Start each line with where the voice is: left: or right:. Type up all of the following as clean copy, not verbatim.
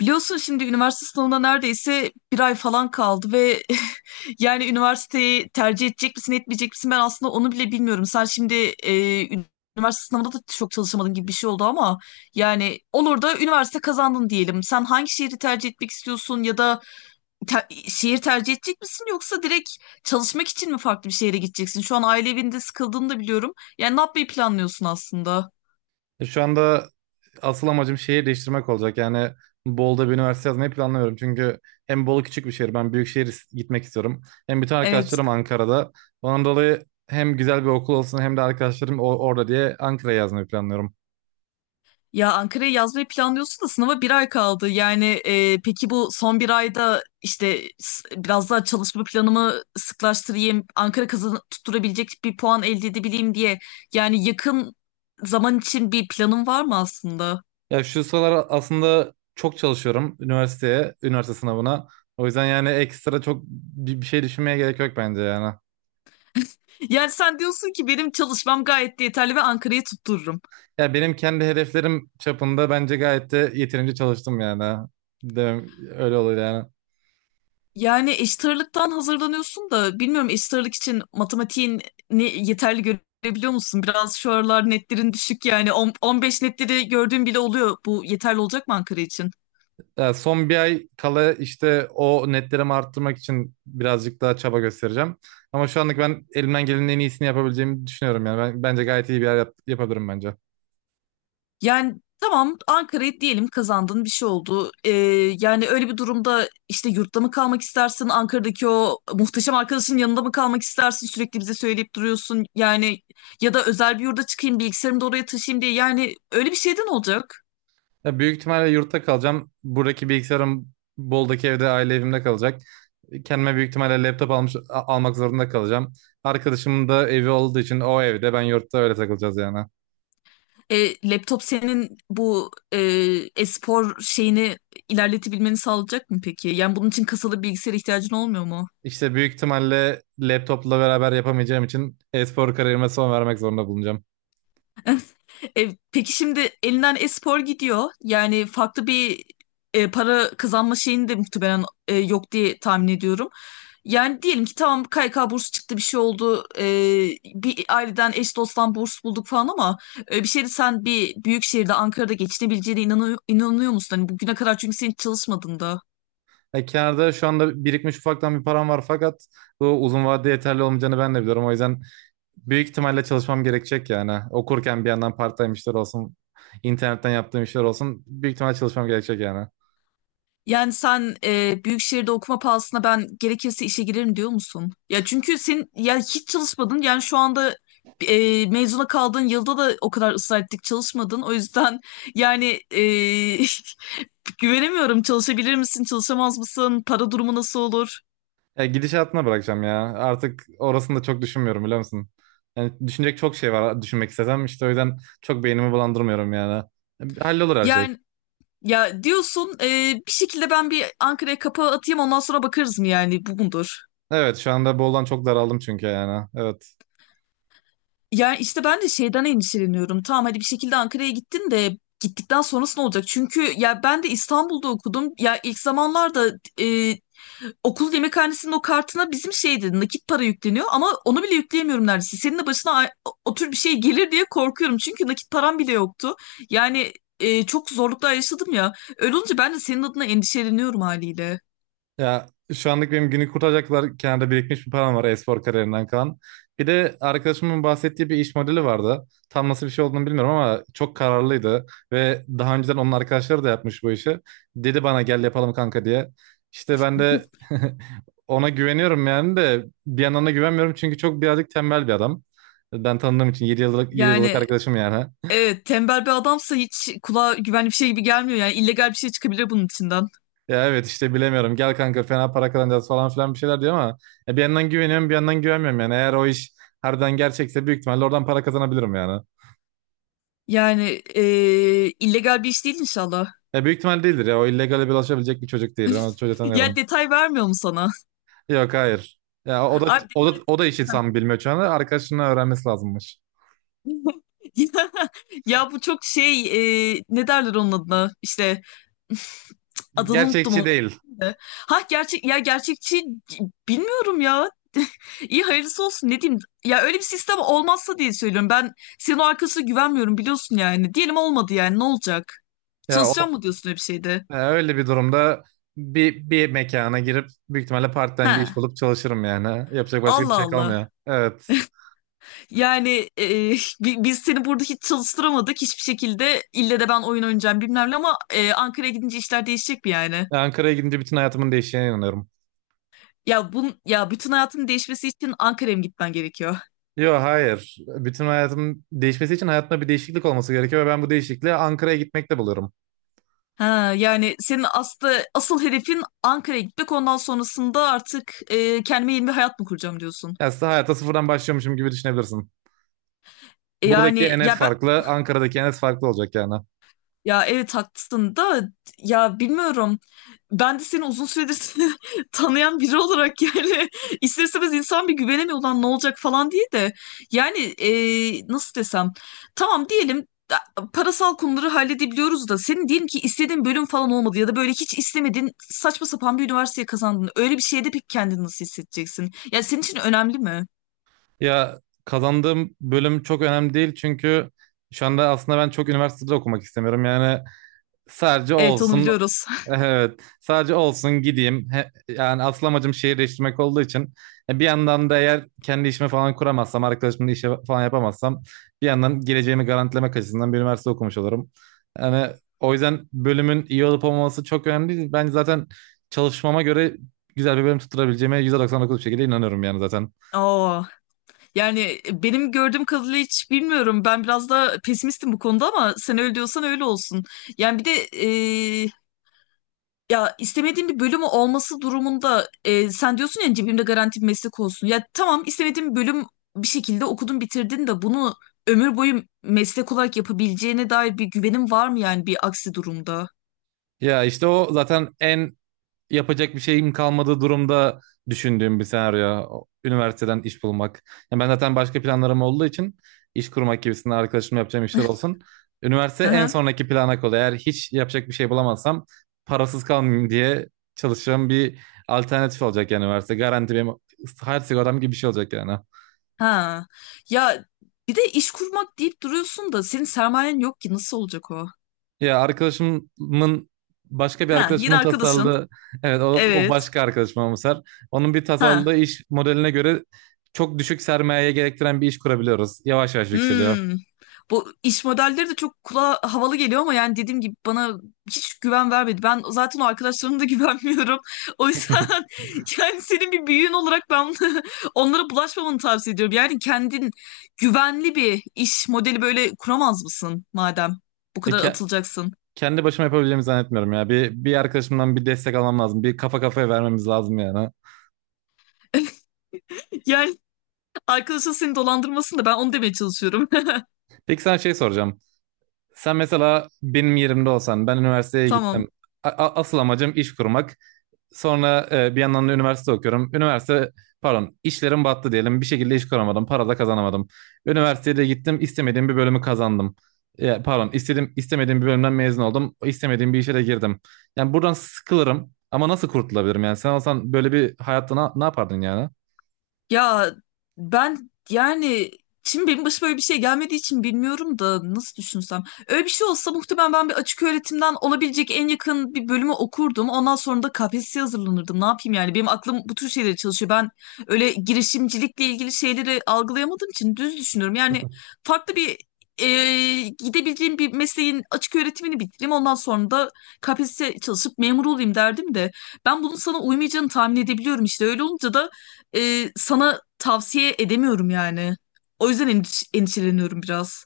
left: Biliyorsun şimdi üniversite sınavına neredeyse bir ay falan kaldı ve yani üniversiteyi tercih edecek misin etmeyecek misin, ben aslında onu bile bilmiyorum. Sen şimdi e, üniversite sınavında da çok çalışamadın gibi bir şey oldu ama yani olur da üniversite kazandın diyelim. Sen hangi şehri tercih etmek istiyorsun ya da şehir tercih edecek misin yoksa direkt çalışmak için mi farklı bir şehre gideceksin? Şu an aile evinde sıkıldığını da biliyorum. Yani ne yapmayı planlıyorsun aslında?
right: E, şu anda asıl amacım şehir değiştirmek olacak. Yani Bolu'da bir üniversite yazmayı planlamıyorum. Çünkü hem Bolu küçük bir şehir, ben büyük şehir gitmek istiyorum. Hem bütün
left: Evet.
right: arkadaşlarım Ankara'da. Ondan dolayı hem güzel bir okul olsun hem de arkadaşlarım orada diye Ankara'ya yazmayı planlıyorum.
left: Ya Ankara'ya yazmayı planlıyorsun da sınava bir ay kaldı. Yani peki bu son bir ayda işte biraz daha çalışma planımı sıklaştırayım, Ankara kazan tutturabilecek bir puan elde edebileyim diye. Yani yakın zaman için bir planın var mı aslında?
right: Ya şu sıralar aslında çok çalışıyorum üniversiteye, üniversite sınavına. O yüzden yani ekstra çok bir şey düşünmeye gerek yok bence yani.
left: Yani sen diyorsun ki benim çalışmam gayet de yeterli ve Ankara'yı tuttururum.
right: Ya benim kendi hedeflerim çapında bence gayet de yeterince çalıştım yani. Demem, öyle olur yani.
left: Yani eşit ağırlıktan hazırlanıyorsun da bilmiyorum, eşit ağırlık için matematiğin yeterli görebiliyor musun? Biraz şu aralar netlerin düşük, yani 15 netleri gördüğüm bile oluyor. Bu yeterli olacak mı Ankara için?
right: Ya son bir ay kala işte o netlerimi arttırmak için birazcık daha çaba göstereceğim. Ama şu anlık ben elimden gelenin en iyisini yapabileceğimi düşünüyorum yani. Ben, bence gayet iyi bir yer yapabilirim bence.
left: Yani tamam, Ankara'yı diyelim kazandın, bir şey oldu. Yani öyle bir durumda işte yurtta mı kalmak istersin? Ankara'daki o muhteşem arkadaşın yanında mı kalmak istersin? Sürekli bize söyleyip duruyorsun. Yani ya da özel bir yurda çıkayım, bilgisayarımı da oraya taşıyayım diye. Yani öyle bir şeyden olacak.
right: Ya büyük ihtimalle yurtta kalacağım. Buradaki bilgisayarım Bol'daki evde aile evimde kalacak. Kendime büyük ihtimalle laptop almak zorunda kalacağım. Arkadaşımın da evi olduğu için o evde ben yurtta öyle takılacağız yani.
left: Laptop senin bu e-spor şeyini ilerletebilmeni sağlayacak mı peki? Yani bunun için kasalı bilgisayara ihtiyacın olmuyor mu?
right: İşte büyük ihtimalle laptopla beraber yapamayacağım için e-spor kariyerime son vermek zorunda bulunacağım.
left: Peki şimdi elinden e-spor gidiyor. Yani farklı bir para kazanma şeyini de muhtemelen yok diye tahmin ediyorum. Yani diyelim ki tamam, KYK bursu çıktı, bir şey oldu. Bir aileden eş dosttan burs bulduk falan ama bir şeyde sen bir büyük şehirde, Ankara'da geçinebileceğine inanıyor musun? Hani bugüne kadar çünkü sen hiç çalışmadın da.
right: E, kenarda şu anda birikmiş ufaktan bir param var fakat bu uzun vadede yeterli olmayacağını ben de biliyorum. O yüzden büyük ihtimalle çalışmam gerekecek yani. Okurken bir yandan part-time işler olsun, internetten yaptığım işler olsun büyük ihtimalle çalışmam gerekecek yani.
left: Yani sen büyük şehirde okuma pahasına ben gerekirse işe girerim diyor musun? Ya çünkü sen ya hiç çalışmadın. Yani şu anda mezuna kaldığın yılda da o kadar ısrar ettik, çalışmadın. O yüzden yani e, güvenemiyorum. Çalışabilir misin, çalışamaz mısın? Para durumu nasıl olur?
right: E, gidişatına bırakacağım ya. Artık orasını da çok düşünmüyorum biliyor musun? Yani düşünecek çok şey var düşünmek istesem işte o yüzden çok beynimi bulandırmıyorum yani. E, hallolur her şey.
left: Yani ya diyorsun bir şekilde ben bir Ankara'ya kapağı atayım, ondan sonra bakarız mı, yani bu mudur?
right: Evet şu anda boldan çok daraldım çünkü yani. Evet.
left: Yani işte ben de şeyden endişeleniyorum. Tamam, hadi bir şekilde Ankara'ya gittin de gittikten sonrası ne olacak? Çünkü ya ben de İstanbul'da okudum. Ya ilk zamanlarda e, okul yemekhanesinin o kartına bizim şeydi, nakit para yükleniyor ama onu bile yükleyemiyorum neredeyse. Senin de başına o tür bir şey gelir diye korkuyorum. Çünkü nakit param bile yoktu. Yani çok zorluklar yaşadım ya. Öyle olunca ben de senin adına endişeleniyorum haliyle.
right: Ya şu anlık benim günü kurtaracaklar kenarda birikmiş bir param var e-spor kariyerinden kalan. Bir de arkadaşımın bahsettiği bir iş modeli vardı. Tam nasıl bir şey olduğunu bilmiyorum ama çok kararlıydı. Ve daha önceden onun arkadaşları da yapmış bu işi. Dedi bana gel yapalım kanka diye. İşte ben de ona güveniyorum yani de bir yandan da güvenmiyorum çünkü çok birazcık tembel bir adam. Ben tanıdığım için 7 yıllık, 7 yıllık
left: Yani
right: arkadaşım yani.
left: evet, tembel bir adamsa hiç kulağa güvenli bir şey gibi gelmiyor. Yani illegal bir şey çıkabilir bunun içinden.
right: Ya evet işte bilemiyorum. Gel kanka fena para kazanacağız falan filan bir şeyler diyor ama ya bir yandan güveniyorum bir yandan güvenmiyorum yani. Eğer o iş harbiden gerçekse büyük ihtimalle oradan para kazanabilirim yani.
left: Yani illegal bir iş değil inşallah.
right: Ya büyük ihtimal değildir ya. O illegale bulaşabilecek bir çocuk değil. Ben o çocuğu
left: Ya
right: tanıyorum.
left: detay vermiyor mu sana?
right: Yok hayır. Ya o da
left: Abi
right: o da o da işi tam bilmiyor şu anda. Arkadaşının öğrenmesi lazımmış.
left: ya, ya bu çok şey, ne derler onun adına? İşte adını unuttum.
right: Gerçekçi
left: O.
right: değil.
left: Ha gerçek ya gerçekçi, bilmiyorum ya. İyi hayırlısı olsun, ne diyeyim. Ya öyle bir sistem olmazsa diye söylüyorum. Ben senin o arkasına güvenmiyorum, biliyorsun yani. Diyelim olmadı, yani ne olacak?
right: Ya o
left: Çalışacağım mı diyorsun öyle bir şeyde?
right: Ya öyle bir durumda bir mekana girip büyük ihtimalle part-time bir
left: He.
right: iş bulup çalışırım yani. Yapacak başka bir
left: Allah
right: şey
left: Allah.
right: kalmıyor. Evet.
left: Yani biz seni burada hiç çalıştıramadık hiçbir şekilde. İlle de ben oyun oynayacağım bilmem ne ama Ankara'ya gidince işler değişecek mi yani?
right: Ankara'ya gidince bütün hayatımın değişeceğine inanıyorum.
left: Ya bun ya bütün hayatının değişmesi için Ankara'ya mı gitmen gerekiyor?
right: Yok hayır. Bütün hayatım değişmesi için hayatımda bir değişiklik olması gerekiyor ve ben bu değişikliği Ankara'ya gitmekte buluyorum.
left: Ha, yani senin aslı asıl hedefin Ankara'ya gitmek, ondan sonrasında artık kendime yeni bir hayat mı kuracağım diyorsun.
right: Yani aslında hayata sıfırdan başlıyormuşum gibi düşünebilirsin. Buradaki
left: Yani
right: Enes
left: ya ben.
right: farklı, Ankara'daki Enes farklı olacak yani.
left: Ya evet haklısın da ya, bilmiyorum. Ben de seni uzun süredir tanıyan biri olarak, yani ister istemez insan bir güvenemiyor, ulan ne olacak falan diye de. Yani nasıl desem, tamam diyelim parasal konuları halledebiliyoruz da, senin diyelim ki istediğin bölüm falan olmadı ya da böyle hiç istemediğin saçma sapan bir üniversiteye kazandın. Öyle bir şeyde pek kendini nasıl hissedeceksin? Ya senin için önemli mi?
right: Ya kazandığım bölüm çok önemli değil çünkü şu anda aslında ben çok üniversitede okumak istemiyorum. Yani sadece
left: Evet, onu
right: olsun.
left: biliyoruz.
right: Evet. Sadece olsun gideyim. Yani asıl amacım şehirleştirmek olduğu için e, bir yandan da eğer kendi işimi falan kuramazsam, arkadaşımla işe falan yapamazsam bir yandan geleceğimi garantilemek açısından bir üniversite okumuş olurum. Yani o yüzden bölümün iyi olup olmaması çok önemli değil. Ben zaten çalışmama göre güzel bir bölüm tutturabileceğime %99 bir şekilde inanıyorum yani zaten.
left: Aa. Yani benim gördüğüm kadarıyla hiç bilmiyorum. Ben biraz da pesimistim bu konuda ama sen öyle diyorsan öyle olsun. Yani bir de e, ya istemediğim bir bölüm olması durumunda sen diyorsun ya cebimde garanti bir meslek olsun. Ya tamam, istemediğim bir bölüm bir şekilde okudun bitirdin de bunu ömür boyu meslek olarak yapabileceğine dair bir güvenim var mı yani bir aksi durumda?
right: Ya işte o zaten en yapacak bir şeyim kalmadığı durumda düşündüğüm bir senaryo. Üniversiteden iş bulmak. Yani ben zaten başka planlarım olduğu için iş kurmak gibisinden arkadaşımla yapacağım işler olsun. Üniversite
left: Hı
right: en
left: hı.
right: sonraki plana kalıyor. Eğer hiç yapacak bir şey bulamazsam parasız kalmayayım diye çalışacağım bir alternatif olacak yani üniversite. Garanti benim hayat sigortam gibi bir şey olacak yani.
left: Ha. Ya bir de iş kurmak deyip duruyorsun da senin sermayen yok ki, nasıl olacak o?
right: Ya arkadaşımın başka bir
left: Ha, yine
right: arkadaşımın
left: arkadaşın.
right: tasarladığı evet o, o
left: Evet.
right: başka arkadaşım ama Ser. Onun bir tasarladığı
left: Ha.
right: iş modeline göre çok düşük sermayeye gerektiren bir iş kurabiliyoruz. Yavaş yavaş yükseliyor.
left: Hmm. Bu iş modelleri de çok kulağa havalı geliyor ama yani dediğim gibi bana hiç güven vermedi. Ben zaten o arkadaşlarıma da güvenmiyorum. O yüzden yani senin bir büyüğün olarak ben onlara bulaşmamanı tavsiye ediyorum. Yani kendin güvenli bir iş modeli böyle kuramaz mısın madem bu
right: E,
left: kadar atılacaksın?
right: kendi başıma yapabileceğimi zannetmiyorum ya. Bir arkadaşımdan bir destek almam lazım. Bir kafa kafaya vermemiz lazım yani.
left: Yani arkadaşın seni dolandırmasın da, ben onu demeye çalışıyorum.
right: Peki sana şey soracağım. Sen mesela benim yerimde olsan ben üniversiteye gittim.
left: Tamam.
right: Asıl amacım iş kurmak. Sonra e, bir yandan da üniversite okuyorum. Pardon, işlerim battı diyelim. Bir şekilde iş kuramadım. Para da kazanamadım. Üniversitede gittim istemediğim bir bölümü kazandım. Ya, pardon istemediğim bir bölümden mezun oldum. İstemediğim bir işe de girdim. Yani buradan sıkılırım ama nasıl kurtulabilirim yani? Sen olsan böyle bir hayatta ne yapardın yani?
left: Ya ben yani şimdi benim başıma öyle bir şey gelmediği için bilmiyorum da nasıl düşünsem. Öyle bir şey olsa muhtemelen ben bir açık öğretimden olabilecek en yakın bir bölümü okurdum. Ondan sonra da KPSS'ye hazırlanırdım. Ne yapayım yani? Benim aklım bu tür şeylere çalışıyor. Ben öyle girişimcilikle ilgili şeyleri algılayamadığım için düz düşünüyorum. Yani farklı bir e, gidebileceğim bir mesleğin açık öğretimini bitireyim. Ondan sonra da KPSS'ye çalışıp memur olayım derdim de. Ben bunun sana uymayacağını tahmin edebiliyorum işte. Öyle olunca da sana tavsiye edemiyorum yani. O yüzden endişeleniyorum biraz.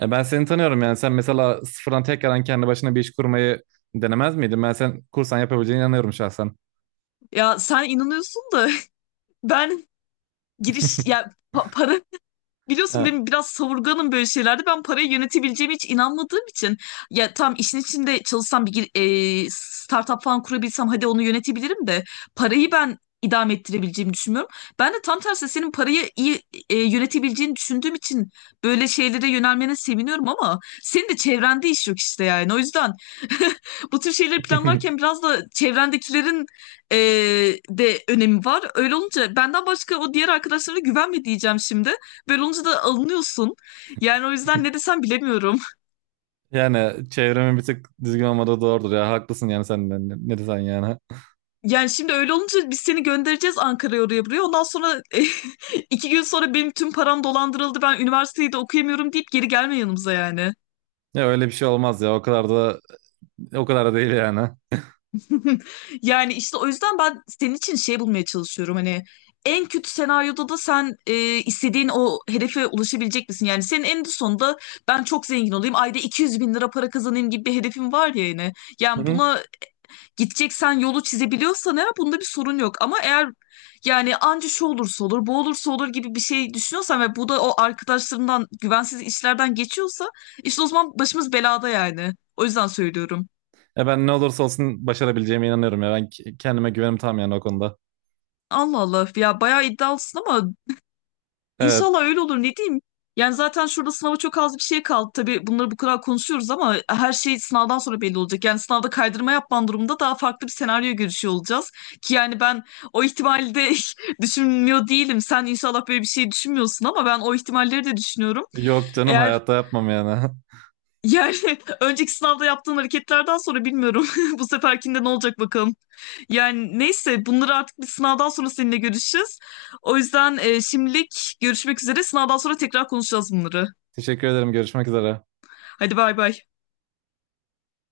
right: Ya ben seni tanıyorum yani sen mesela sıfırdan tekrardan kendi başına bir iş kurmayı denemez miydin? Ben sen kursan yapabileceğine inanıyorum şahsen.
left: Ya sen inanıyorsun da ben para. Biliyorsun
right: Ha.
left: benim biraz savurganım böyle şeylerde. Ben parayı yönetebileceğime hiç inanmadığım için ya tam işin içinde çalışsam bir startup falan kurabilsem hadi onu yönetebilirim de parayı ben idame ettirebileceğimi düşünmüyorum. Ben de tam tersi senin parayı iyi yönetebileceğini düşündüğüm için böyle şeylere yönelmene seviniyorum ama senin de çevrende iş yok işte yani. O yüzden bu tür şeyleri planlarken biraz da çevrendekilerin e, de önemi var. Öyle olunca benden başka o diğer arkadaşlarına güvenme diyeceğim şimdi. Böyle olunca da alınıyorsun. Yani o yüzden ne desem bilemiyorum.
right: Yani çevremin bir tık düzgün olmadığı doğrudur ya. Haklısın yani sen de. Ne desen yani.
left: Yani şimdi öyle olunca biz seni göndereceğiz Ankara'ya, oraya buraya. Ondan sonra 2 gün sonra benim tüm param dolandırıldı. Ben üniversiteyi de okuyamıyorum deyip geri gelme yanımıza yani.
right: Ya öyle bir şey olmaz ya. O kadar da o kadar da değil yani.
left: Yani işte o yüzden ben senin için şey bulmaya çalışıyorum. Hani en kötü senaryoda da sen istediğin o hedefe ulaşabilecek misin? Yani senin en sonunda ben çok zengin olayım, ayda 200 bin lira para kazanayım gibi bir hedefim var ya yine.
right: Hı
left: Yani
right: hı.
left: buna gideceksen yolu çizebiliyorsan eğer bunda bir sorun yok. Ama eğer yani anca şu olursa olur, bu olursa olur gibi bir şey düşünüyorsan ve bu da o arkadaşlarından güvensiz işlerden geçiyorsa işte o zaman başımız belada yani. O yüzden söylüyorum.
right: Ya ben ne olursa olsun başarabileceğime inanıyorum ya. Ben kendime güvenim tam yani o konuda.
left: Allah Allah, ya bayağı iddialısın ama
right: Evet.
left: İnşallah öyle olur, ne diyeyim. Yani zaten şurada sınava çok az bir şey kaldı. Tabii bunları bu kadar konuşuyoruz ama her şey sınavdan sonra belli olacak. Yani sınavda kaydırma yapman durumunda daha farklı bir senaryo görüşüyor olacağız. Ki yani ben o ihtimali de düşünmüyor değilim. Sen inşallah böyle bir şey düşünmüyorsun ama ben o ihtimalleri de düşünüyorum.
right: Yok canım
left: Eğer
right: hayatta yapmam yani.
left: yani önceki sınavda yaptığın hareketlerden sonra bilmiyorum. Bu seferkinde ne olacak bakalım. Yani neyse bunları artık bir sınavdan sonra seninle görüşeceğiz. O yüzden şimdilik görüşmek üzere. Sınavdan sonra tekrar konuşacağız bunları.
right: Teşekkür ederim. Görüşmek üzere.
left: Hadi bay bay.